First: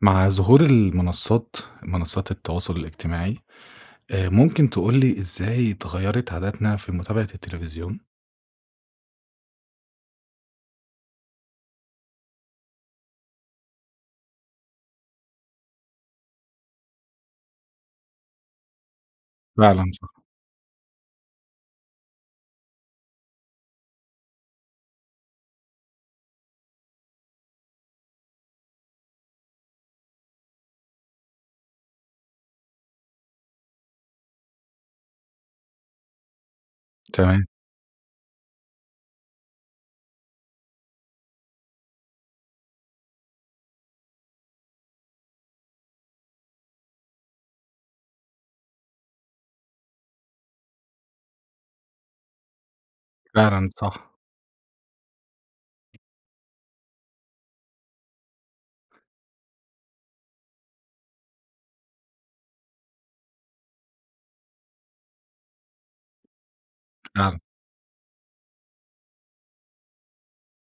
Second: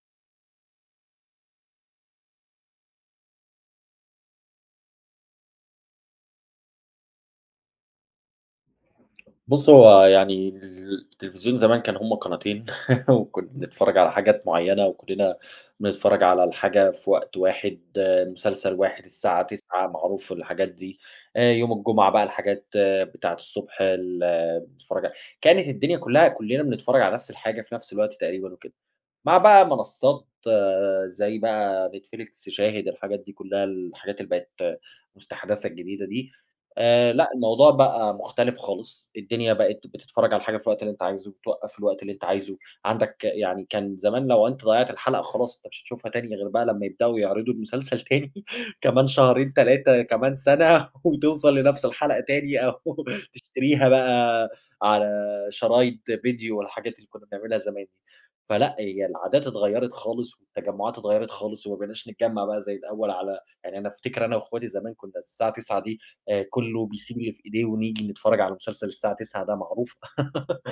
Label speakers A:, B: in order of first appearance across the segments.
A: مع ظهور المنصات، منصات التواصل الاجتماعي، آآ، ممكن تقول لي إزاي اتغيرِت عادتنا في متابعة التلفزيون؟
B: بُصّ هو يعني الز التلفزيون زمان كان هُم قناتين وكنا بنتفرج على حاجات معينة، وكلّنا بنتفرج على الحاجة في وقت واحد، مسلسل واحد الساعة 21:00
A: فعلًا صح.
B: معروف الحاجات دي، آآ، يوم الجمعة بقى الحاجات بتاعة الصبح ال بتتفرج ع كانت الدنيا كلّها كلّنا بنتفرج على نَفْس الحاجة في نَفْس الوقت تقريبًا وكده، مع بقى منصات زي بقى نتفليكس، شاهد، الحاجات دي كلّها، الحاجات اللي بقت مستحدثة الجديدة دي، آآ، لأ
A: تمام.
B: الموضوع بقى مختلف خالص، الدنيا بقت بتتفرج على الحاجة في الوقت اللي أنت عايزه، توقّف في الوقت اللي أنت عايزه، عندك يعني كان زمان لو أنت ضيّعت الحلقة خلاص مش هتشوفها تاني غير بقى لمّا يبدأوا يعرضوا المسلسل تاني كمان شهرين 3 كمان سنة وتوصل لنفس الحلقة تاني، أو
A: فعلًا
B: تشتريها
A: صح.
B: بقى على شرايط فيديو والحاجات اللي كنا بنعملها زمان دي. فلأ هي العادات اتغيرت خالص والتجمعات اتغيرت خالص، وما بقيناش نتجمّع بقى زي الأوّل على يعني أنا أفتكر أنا وأخواتي زمان كنا الساعة 21:00 دي آآ، كلّه بيسيب اللي
A: فعلًا.
B: في إيديه ونيجي نتفرج على مسلسل الساعة 21:00 ده معروفة.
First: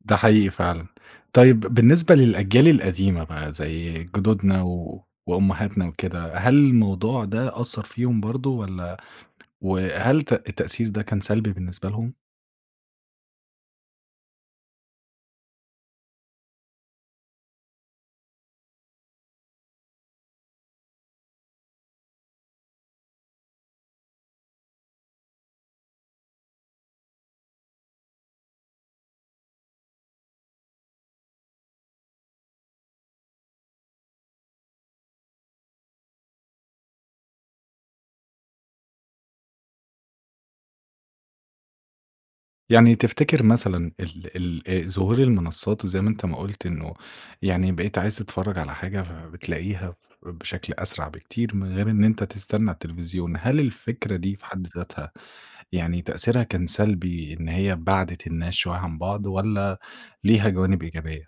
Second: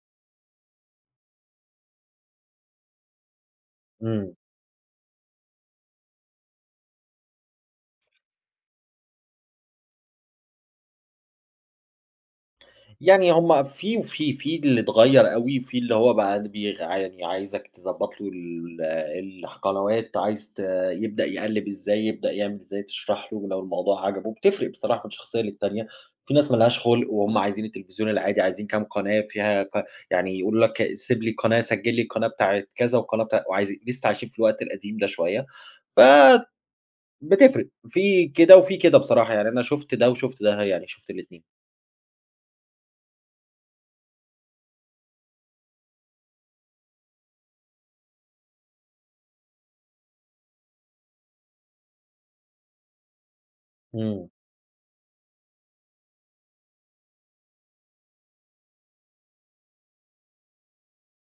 A: ده حقيقي فعلًا. طيب بالنسبة للأجيال القديمة بقى زي
B: إمم.
A: جُدودنا وأمهاتنا وكده، هل الموضوع ده أثّر فيهُم برضه، والّا وهل تأ التأثير ده كان سلبي بالنسبة لهم؟
B: يعني هُم في وفي. في اللي اتغير أوي، في اللي هو بقى د بيغ عاني عايزك تضبط له ال الح قنوات عايز ت يبدأ يقلّب إزاي، يبدأ يعمل إزاي تشرح له ولو الموضوع عجبه بتفرق بصراحة من شخصية للتانية، في ناس ما لهاش خُلق وهُم عايزين التلفزيون العادي عايزين كام قناة فيها ك يعني يقولوا لَك "سيب لي القناة، سجل لي القناة بتاعة كذا والقناة بتا" وعايز لسّه عايشين في الوقت القديم ده شوية ف بتفرق في كده وفي كده بصراحة، يعني أنا شُفت ده وشُفت ده، يعني شُفت الاتنين.
A: يعني تفتكر مثلًا ال ال ظهور المنصّات وزَي ما أنت ما قُلت إنه يعني بقيت عايز تتفرج على حاجة فبتلاقيها ف بشكل أسرع بكتير، من غير إن أنت تستنى التلفزيون. هل الفكرة
B: إمم.
A: دي في حد ذاتها، يعني تأثيرها كان سلبي، إن هي بَعدِت الناس شويّة عن بعض، والّا ليها جوانب إيجابية؟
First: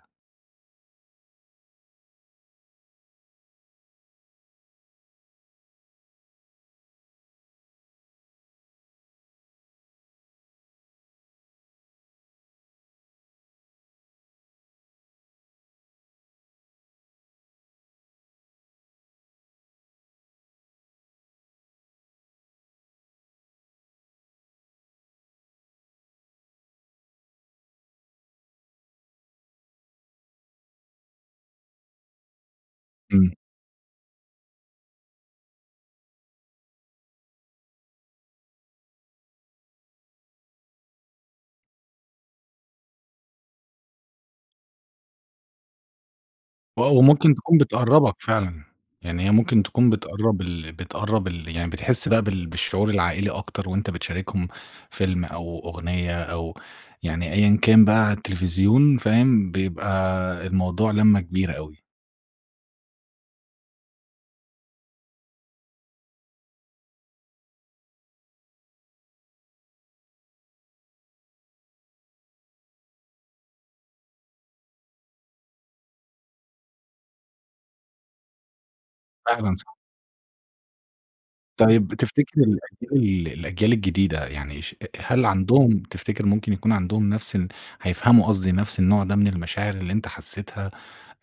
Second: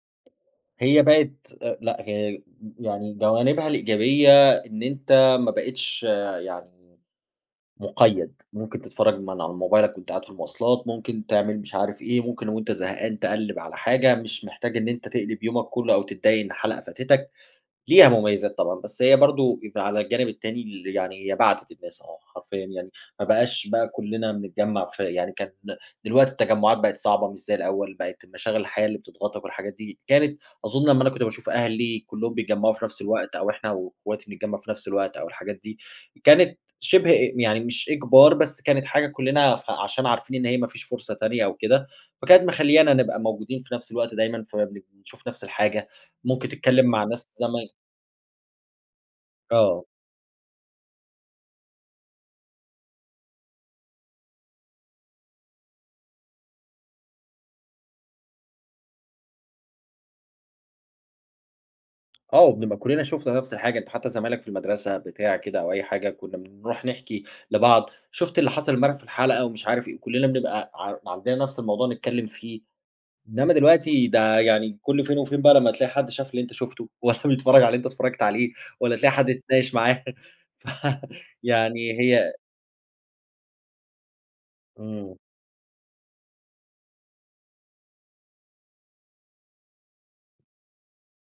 B: هي بقت أ لأ، هي أ يعني جوانبها الإيجابية إن أنت ما بقيتش يعني مُقيّد. مُمكن تتفرج من على موبايلك وأنت قاعد في المواصلات، مُمكن تعمل مش عارف إيه، مُمكن وأنت زهقان تقلّب على حاجة، مش محتاج إن أنت تقلِب يومك كُلّه أو تضّايق إن حلقة فاتتَك، ليها مميزات طبعًا. بس هي برضه يبقى على الجانب التاني ل يعني هي بعتت الناس آه حرفيًا يعني، ما بقاش بقى كُلّنا بنتجمع في يعني كانت ن دلوقتي التجمعات بقت صعبة مش زي الأول بقت المشاغل الحياة اللي بتضغطَك والحاجات دي. كانت أظن لمّا أنا كنت باشوف أهلي كُلّهم بيتجمّعوا في نفس
A: إمم.
B: الوقت، أو إحنا واخواتي نتجمّع في نفس الوقت، أو الحاجات دي. كانت شِبه أ يعني مش إجبار بس كانت حاجة كُلّنا فعشان عارفين إن هي ما فيش فرصة تانية أو كده، فكانت مخلّيانا نبقى موجودين في نَفس الوقت دايمًا. فَبنب بنشوف نَفس الحاجة، مُمكن تتكلم
A: آه،
B: مع ناس
A: ومُمكن تكون
B: زماي
A: بتقرّبَك فعلًا. يعني هي مُمكن
B: آه.
A: تكون بتقرّب ال بتقرّب ال يعني بتحس بقى بال بالشعور العائلي أكتر، وأنت بتشاركهم فيلم أو أغنية أو يعني، أيًا كان بقى على التلفزيون فاهم، بيبقى الموضوع لمّة كبيرة أوي.
B: آه، وبنبقى كُلّنا شوفنا نفْس الحاجة، أنت حتى زمايلك في المدرسة بتاع كده، أو أي حاجة كُنّا بنرُوح نحكِي لبعض، شوفت اللي حصَل إمبارح في الحلقة ومش عارف إيه، وكُلّنا بنبقى ع عندنا نفْس الموضوع نتكلّم فيه. إنما دلوقتي ده يعني كل فين وفين بقى لمّا تلاقي حد شاف اللي أنت شوفته، والَّا بيتفرّج على اللي أنت اتفرّجت عليه، والَّا تلاقي حد
A: فعلًا
B: تتناقش
A: صح.
B: معاه. ف
A: طيب
B: فيعني هي
A: تفتِكر الأجيال الأجيال الجديدة، يعني ش أ
B: امم.
A: هل عندهم، تفتِكر ممكن يكون عندهم نفس الن هيفهَموا قصْدي نفْس النوع ده من المشاعر اللي أنت حسّيتها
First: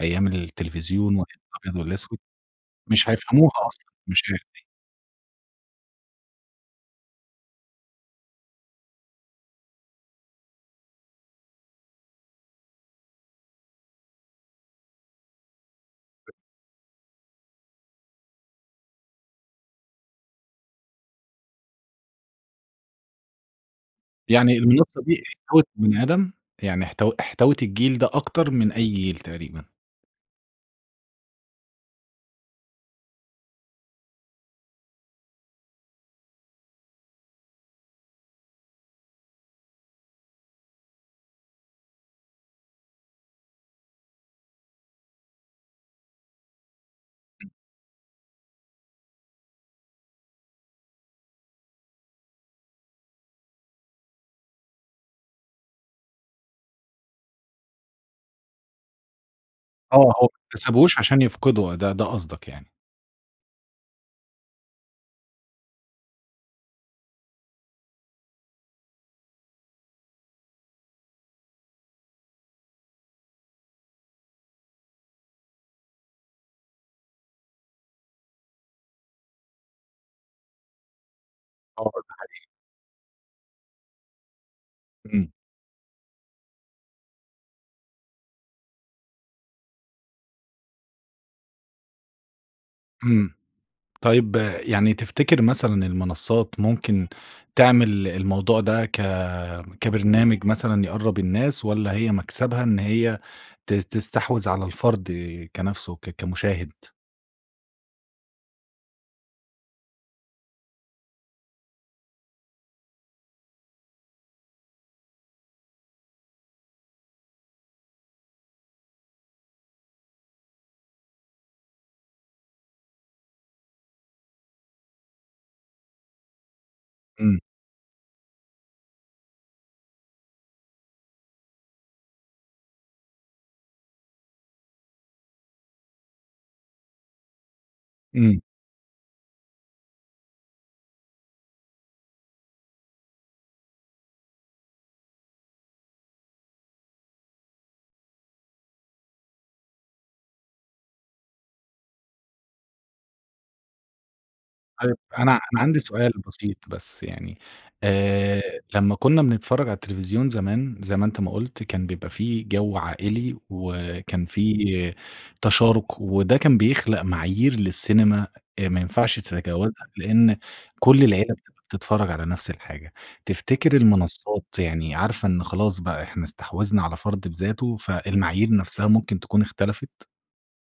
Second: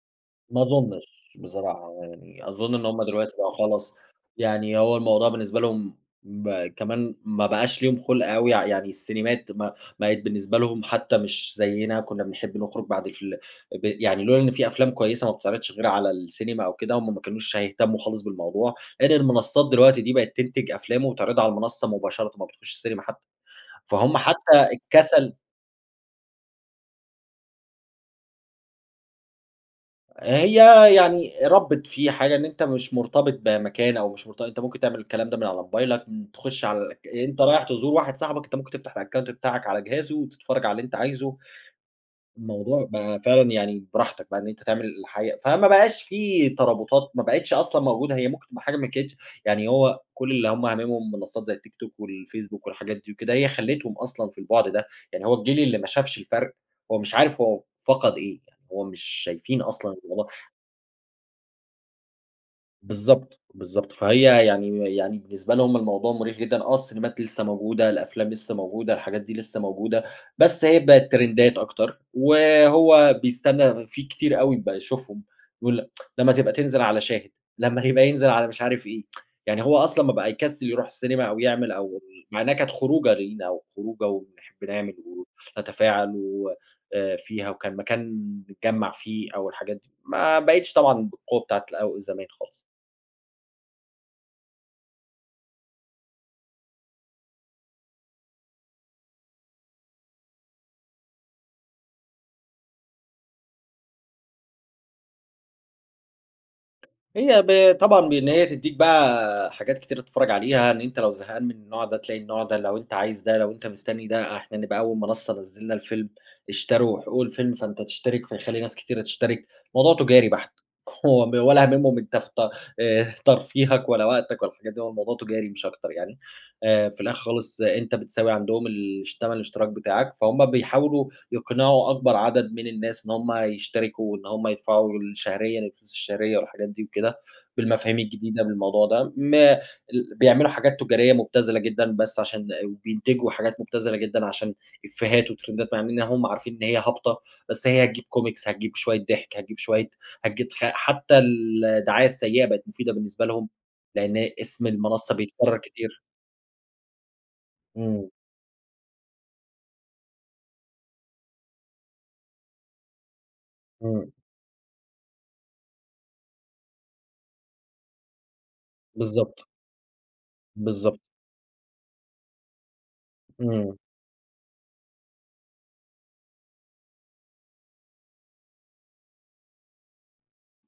A: أيام
B: ما
A: التلفزيون،
B: أظُنّش
A: وأيام الأبيض
B: بصراحة
A: والأسود؟
B: يعني، أظُن إن هُم
A: مش
B: دلوقتي
A: هيفهَموها
B: بقوا
A: أصلًا،
B: خلاص،
A: مش هي [unintelligible]
B: يعني هو الموضوع بالنسبة لهم م كمان ما بقاش ليهم خُلْق أوي، ي يعني السينيمات ما بقِت بالنسبة لهم حتى مش زيّنا، كنّا بنحب نخرُج بَعد الفيل ب يعني لولا إن في أفلام كويسة ما بتتعرِضش غير على السينما أو كده، هُم ما كانوش هيهتمّوا خالص بالموضوع، غير المنصات دلوقتي دي بقت تنتج أفلام وبتعرِضها على المنصة مباشرةً، ما بتخشِّش السينما حتى. فهُم
A: يعني
B: حتى
A: المنصة دي
B: الكسل
A: احتَوت البني آدم؟ يعني احت احتَوت الجيل ده أكتر من أي جيل تقريبًا.
B: هي يعني ربِّت فيه حاجة، إن أنت مش مرتبط بمكان، أو مش مرت أنت ممكن تعمل الكلام ده من على موبايلك، م تخُش على الأك أنت رايح تزور واحد صاحبك، أنت ممكن تفتَح الأكاونت بتاعك على جهازه، وتتفرّج على اللي أنت عايزه. الموضوع بقى فعلًا يعني براحتك بقى إن أنت تعمل الحاجة، فما بقاش فيه ترابُطات، ما بقِتش أصلًا موجودة، هي ممكن تبقى حاجة ما كانتش يعني هو كُل اللي هُم هامِمهم منصات زي التيك توك، والفيسبوك والحاجات دي وكده، هي خلِّيتهم أصلًا في البُعْد ده، يعني هو الجيل اللي ما شافش الفرق هو مش عارف هو فقد إيه، يعني هو مش شايفين أصلًا
A: آه، هو ما
B: [unintelligible]
A: اكتسبهوش عشان يَفقِده ده ده قصدك يعني؟
B: بالضبط، بالضبط، فهي يعني يعني بالنسبة لهم الموضوع مُريح جدًا، آه السينيمات لسه موجودة، الأفلام لسه موجودة، الحاجات دي لسه موجودة، بس هي بقِت ترندات أكتر، وهو بيستنّى فيه كتير أوي بقى يشوفهم، بيقول لمّا تبقى تنزِل على شاهد، لمّا هيبقى ينزِل على مش عارف إيه يعني هو أصلًا ما بقى يكسِّل يرُوح السينيما، أو يعمل
A: آه،
B: أو
A: ده
B: مع
A: حقيقي.
B: إنها كانت خروجة لينا، وخروجة وبنحب نعمل
A: امم.
B: ونتفاعل و آآ فيها وكان مكان نتجمّع فيه أو الحاجات دي، ما بقِتش طبعًا بالقوة بتاعة الأو زمان خالص.
A: امم. طيب يعني تفتكر مثلًا المنصات ممكن تعمل الموضوع ده ك كبرنامج مثلًا يقرّب الناس، والّا هي مكسبها إن هي ت تستحوذ على الفرد كنَفسه ك كمشاهد؟
B: هي ب طبعًا بإن هي تديك بقى حاجات كتير تتفرج عليها، إن أنت لو زهقان من النوع ده تلاقي النوع ده، لو أنت عايز ده، لو أنت مستني ده، إحنا نبقى أول منصة نزّلنا الفيلم، اشتروا حقوق الفيلم، فأنت تشترك، فيخلّي ناس كتيرة تشترك، الموضوع تجاري بحت، هو ب ولا هاممهم أنت فت آآ، ترفيهك ولا وقتك ولا الحاجات دي، هو الموضوع تجاري مش أكتر يعني، آآ، في الآخر
A: امم.
B: خالص أنت بتساوي عندهم الش تمن الاشتراك بتاعك، فهُم بيحاولوا يقنعوا أكبر عدد من الناس إن هُم يشتركوا وإن هُم يدفعوا ال شهريًا الفلوس الشهرية والحاجات دي وكده، بالمفاهيم
A: امم.
B: الجديدة بالموضوع ده، ما ال بيعملوا حاجات تجارية مبتذلة جدًا بس علشان إ وبينتجوا حاجات مبتذلة جدًا علشان إفيهات وترندات، مع إننا هُم عارفين إن هي هابطة، بس هي هتجيب كومكس، هتجيب شوية ضحك، هتجيب شوية هتجيب خ حتى الدعاية السيئة بقت مفيدة بالنسبة لهم، لإن اسم
A: طيب
B: المنصة
A: أنا
B: بيتكرر
A: أنا عندي
B: كتير.
A: سؤال بسيط بس يعني،
B: إمم.
A: آآ، لمّا كنا بنتفرج على التلفزيون زمان- زي ما أنت ما قُلت- كان بيبقى في جو عائلي
B: إمم.
A: وكان في تشارك، وده كان بيخلق معايير للسينما إ ما ينفعش
B: بالضبط.
A: تتجاوزها لإن
B: بالضبط.
A: كُلّ العيلة بتبقى بتتفرج على نَفْس الحاجة، تفتكر
B: إمم.
A: المنصات يعني عارفة إن خلاص بقى إحنا استحوذنا على فرد بذاته فالمعايير نَفسها ممكن تكون اختلفت؟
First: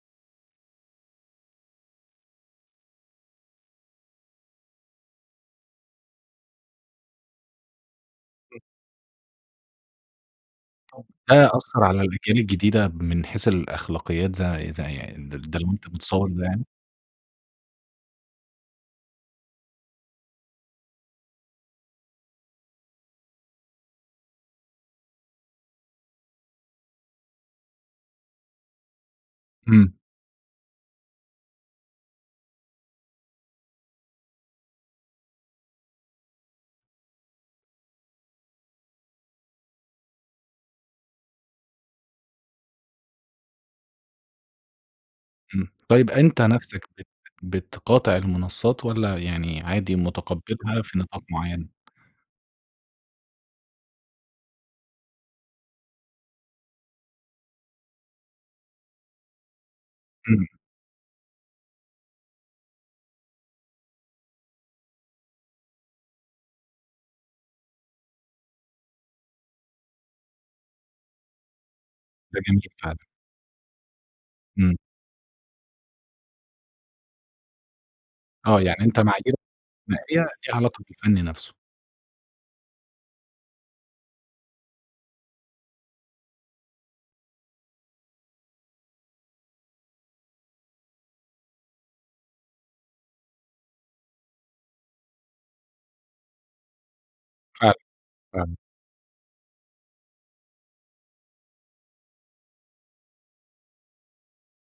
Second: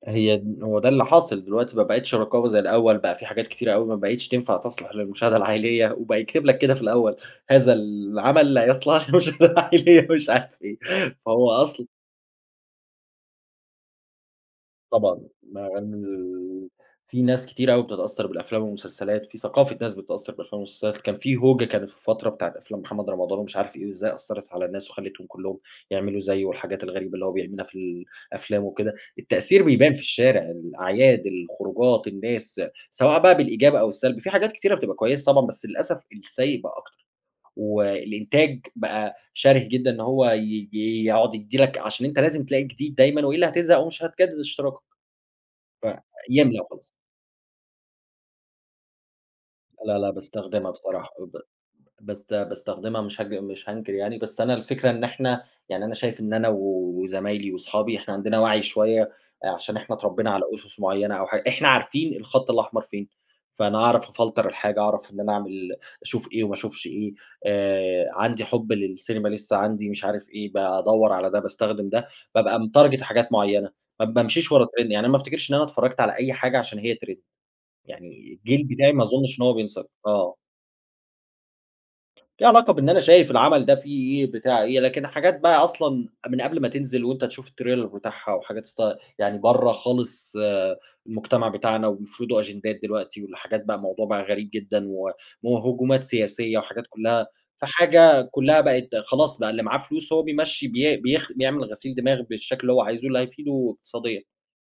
B: هي د هو ده اللي حاصل دلوقتي ما بقيتش رقابة زي الأوّل، بقى في حاجات كتيرة أوي ما بقيتش تنفع تصلح للمشاهدة العائلية، وبقى يكتب لك كده في الأوّل "هذا العمل
A: [unintelligible]
B: لا يصلح للمشاهدة العائلية" مش عارف إيه،
A: ده
B: فهو
A: أثّر
B: أصل
A: على الأجيال الجديدة من حيث الأخلاقيات زي زي
B: طبعًا،
A: يعني ده ده
B: مع
A: اللي أنت متصور ده يعني؟
B: ال في ناس كتير أوي بتتأثر بالأفلام والمسلسلات، في ثقافة ناس بتتأثر بالأفلام والمسلسلات، كان في هوجة كانت في فترة بتاعة أفلام محمد رمضان ومش عارف إيه، وإزاي أثّرت على الناس وخلتهم كلّهم يعملوا زيه والحاجات الغريبة اللي هو بيعملها في الأفلام وكده، التأثير
A: إمم.
B: بيبان في الشارع، الأعياد، الخروجات، الناس، سواء بقى بالإيجاب أو السلب، في حاجات كتيرة بتبقى كويسة طبعًا، بس للأسف السيئ بقى أكتر، والإنتاج بقى شَرِه جدًا إن هو ي ي يقعد يدّي لك علشان أنت لازم تلاقي جديد دايمًا، وإلّا هاتزهق أو مش هتجدد اشتراكك.
A: إمم، طيب أنت
B: فيملا وخلاص.
A: نَفسك بت بتقاطع المنصات، والّا يعني عادي
B: لا لا باستخدمها
A: مُتقبّلها في
B: بصراحة،
A: نطاق
B: وب
A: معينة؟
B: بس باستخدمها مش هج مش هانكر يعني، بس أنا الفكرة إن إحنا يعني أنا شايف إن أنا وزمايلي، وصحابي إحنا عندنا وَعي شوية آآ، عشان إحنا اتربينا على
A: إمم.
B: أُسس معينة أو حا إحنا عارفين الخط الأحمر فين، فأنا أعرف أفلتر الحاجة، أعرف إن أنا أعمل أشوف إيه وما اشوفش إيه، آآ، عندي حُب للسينما لسه، عندي مش عارف إيه بادوّر على ده، باستخدم ده،
A: ده
B: بابقى
A: جميل
B: متارجيت
A: فعلًا.
B: حاجات معيّنة، ما بامشيش ورا
A: إمم.
B: تريند، يعني ما افتكرش إن أنا اتفرجت على أي حاجة علشان هي تريند، يعني
A: آه
B: الجيل
A: يعني
B: بتاعي
A: أنت
B: ما
A: معاييرك
B: اظنش إن هو بينسى
A: بتنقّيها
B: آه.
A: ليها علاقة بالفن نَفسه.
B: في علاقة بإن أنا شايف العمل ده فيه إيه بتاع إيه، لكن الحاجات بقى أصلًا من قبل ما تنزل وأنت تشوف التريلر بتاعها، وحاجات است يعني برّا خالص المجتمع بتاعنا، وبيفرضوا أجندات دلوقتي والحاجات بقى موضوع بقى غريب جدًا، و وهجومات سياسية وحاجات كلّها
A: فاهمك
B: فحاجة
A: فاهمك.
B: كلّها بقت خلاص بقى اللي معاه فلوس هو بيمشّي بي بيخ بيعمل غسيل دماغ بالشكل اللي هو عايزه اللي هيفيده اقتصاديًا،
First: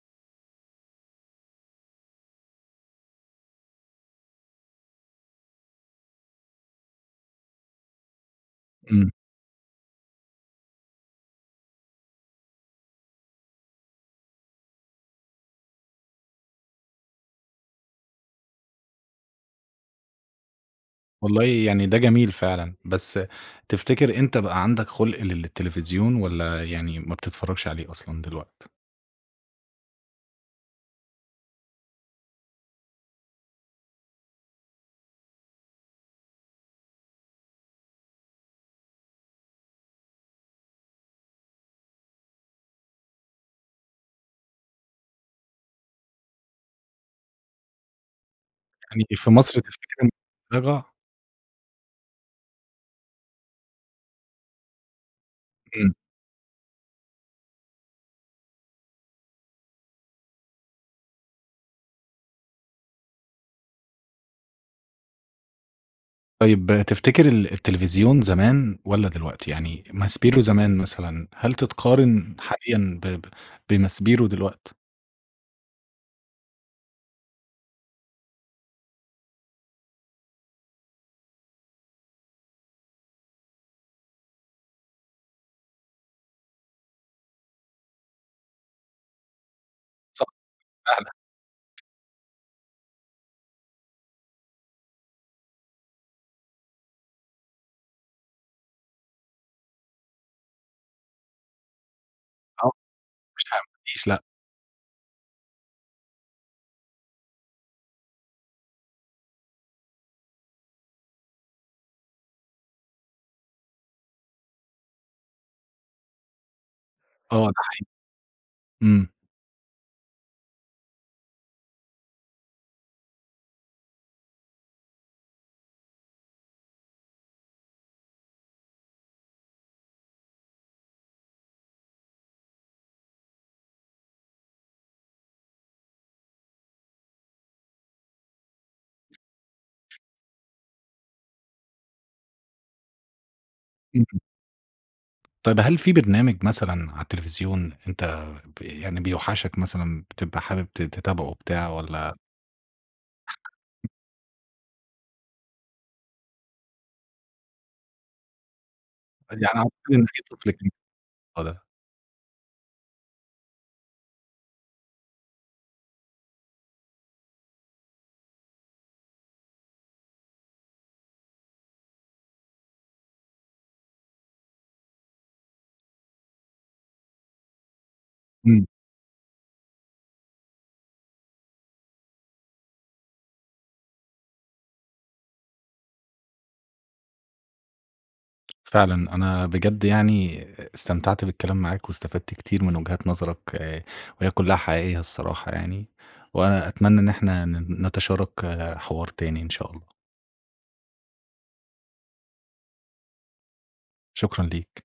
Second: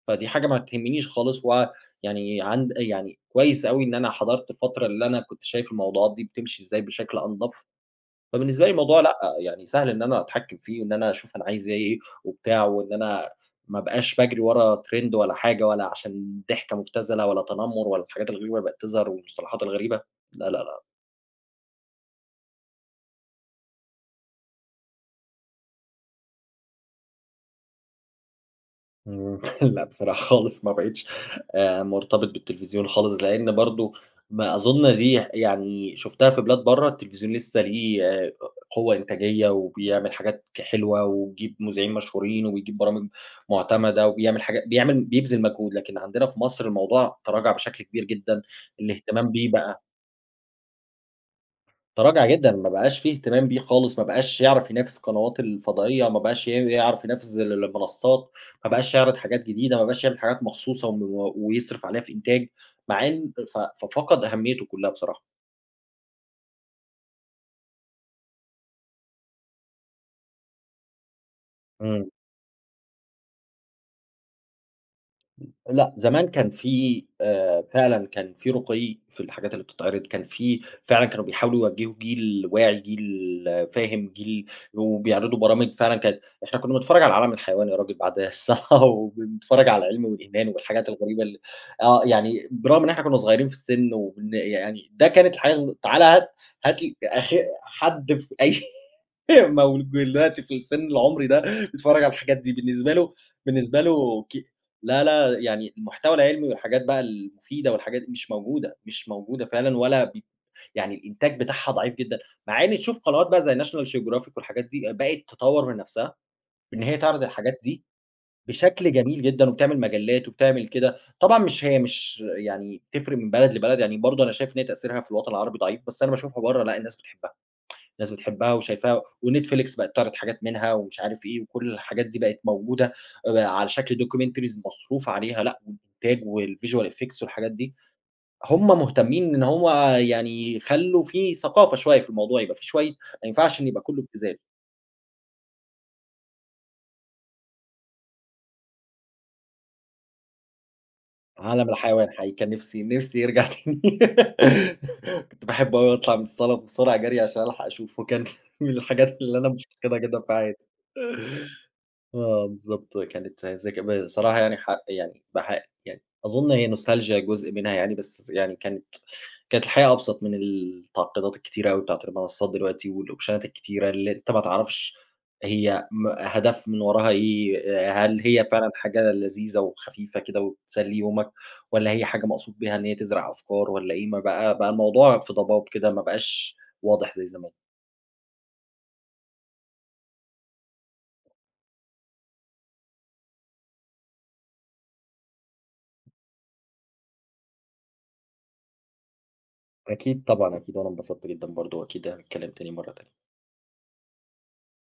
B: فدي حاجة ما تهمنيش خالص، ويعني عند أ يعني كويس أوي إن أنا حضرت الفترة اللي أنا كنت شايف الموضوعات دي بتمشي إزاي بشكل أنضف، فبالنسبة لي الموضوع
A: إمم.
B: لأ، يعني سهل إن أنا أتحكم فيه وإن أنا أشوف أنا عايز إيه وبتاع، وإن أنا ما أبقاش باجري ورا ترند ولا حاجة، ولا علشان ضحكة مبتذلة، ولا تنمر، ولا الحاجات الغريبة اللي بقت تظهر، والمصطلحات الغريبة، لا لا لا.
A: والله يعني ده جميل فعلًا، بس تفتكر أنت بقى عندك خُلْق للتلفزيون والّا يعني ما بتتفرجش عليه أصلًا دلوقت؟
B: إمم، لأ بصراحة خالص، ما بقيتش آآ، مرتبط بالتلفزيون خالص، لأن برضو ما أظن دي يعني شفتها في بلاد برّا التلفزيون لسه ليه قوة إنتاجية وبيعمل حاجات ك حلوة، ويجيب مذيعين مشهورين، وبيجيب برامج معتمدة، وبيعمل حاجا بيعمل بيبذل مجهود، لكن عندنا في مصر الموضوع تراجع بشكل كبير جدًا،
A: يعني في
B: الاهتمام بيه
A: مصر
B: بقى
A: تفتكر إن [unintelligible]
B: ترَاجَع جدًا ما بقاش في إهتمام بيه خالص ما بقاش يعرف ينافس القنوات
A: إمم.
B: الفضائية، ما بقاش ي يعرف ينافس ال المنصات، ما بقاش يعرِض حاجات جديدة ما بقاش يعمِل حاجات مخصوصة وم ويصرِف عليها في إنتاج مع إن ف ففقد أهميته كلها بصراحة.
A: طيب تفتكر ال التليفزيون زمان والّا دلوقتي؟ يعني ماسبيرو زمان مثلًا هل
B: إمم.
A: تتقارن حاليًا ب ب بماسبيرو دلوقت؟
B: امم، لأ زمان كان في آآ، فعلًا كان في رُقيّ في الحاجات اللي بتتعرض، كان في فعلًا كانوا بيحاولوا يوجّهوا جيل واعي، جيل فاهم، جيل وبيعرضوا برامج فعلًا كانت إحنا كنا بنتفرج على عالم الحيوان يا راجل بعد الصلاة، وبنتفرج على العلم
A: صح
B: والإيمان والحاجات
A: فعلًا.
B: الغريبة ال آه يعني برغم إن إحنا كنا صغيرين في السن وإن يعني ده كانت الحياة و تعالى هات هات لي آخ حد في أي مولود دلوقتي في السن العمري ده بيتفرج على الحاجات دي
A: آه،
B: بالنسبة له،
A: [unintelligible]
B: بالنسبة
A: ما فيش لأ.
B: له ك لا لا يعني المحتوى العلمي والحاجات بقى المفيدة والحاجات دي مش موجودة، مش موجودة فعلًا ولا ب يعني الإنتاج بتاعها ضعيف جدًا، مع إن تشوف قنوات بقى زي National Geographic والحاجات دي بقت تطور من نَفسها إن هي تعرض
A: آه ده
B: الحاجات دي
A: حقيقي،
B: بشكل
A: إمم.
B: جميل جدًا، وبتعمل مجلات وبتعمل كده، طبعًا مش هي مش يعني تفرق من بلد لبلد يعني برضو أنا شايف إن هي تأثيرها في الوطن العربي ضعيف، بس أنا باشوفها برّا لأ الناس بتحبها، الناس بتحبها وشايفاها ونتفليكس بقيت تعرض حاجات منها ومش عارف إيه، وكُلّ الحاجات دي بقت موجودة على شكل documentaries مصروف عليها، لأ، والإنتاج والvisual effect والحاجات دي، هُم مهتمين إن هو يعني يخلّوا في ثقافة شوية في الموضوع، يبقى في شوية ما ينفعش إنّه يبقى كلّه
A: [unintelligible]
B: ابتذال.
A: طيب هل في برنامج مثلًا على التليفزيون أنت ب يعني بيوحشك مثلًا بتبقى حابب ت تتابعه بتاع
B: عالم الحيوان
A: والّا؟
B: حقيقي كان نِفسي نِفسي يرجع، كنت باحب أوي أطلع من الصلاة بسرعة جري عشان ألحق أشوفه، كان من الحاجات اللي
A: يعني
B: أنا
A: أعتقد
B: مفتقدها
A: إن
B: جدًا في حياتي.
A: في. [unintelligible]
B: آه بالضبط، كانت زك بصراحة يعني ح يعني بح يعني أظن هي Nostalgia جزء منها يعني، بس يعني كانت كانت الحياة أبسط من التعقيدات الكتيرة أوي بتاعة المنصات دلوقتي والأوبشنات الكتيرة اللي أنت ما تعرفش هي م هدف من وراها إيه؟ هل هي
A: إمم.
B: فعلًا حاجة لذيذة وخفيفة كده وبتسلي يومك، والّا هي حاجة مقصود بيها إن هي تزرع أفكار والّا إيه، م بقى بقى الموضوع في ضباب كده، ما بقاش واضح زي زمان.
A: فعلًا أنا بجد يعني استمتعت بالكلام معاك، واستفدت كتير من وجهات نظرك، آآ وهي كلها حقيقية الصراحة يعني، وأنا أتمنى إن إحنا ن نتشارك حوار تاني إن شاء الله.
B: أكيد طبعًا أكيد، وأنا انبسطت جدًا برضو وأكيد هنتكلم تاني مرة تانية.
A: شكرًا ليك.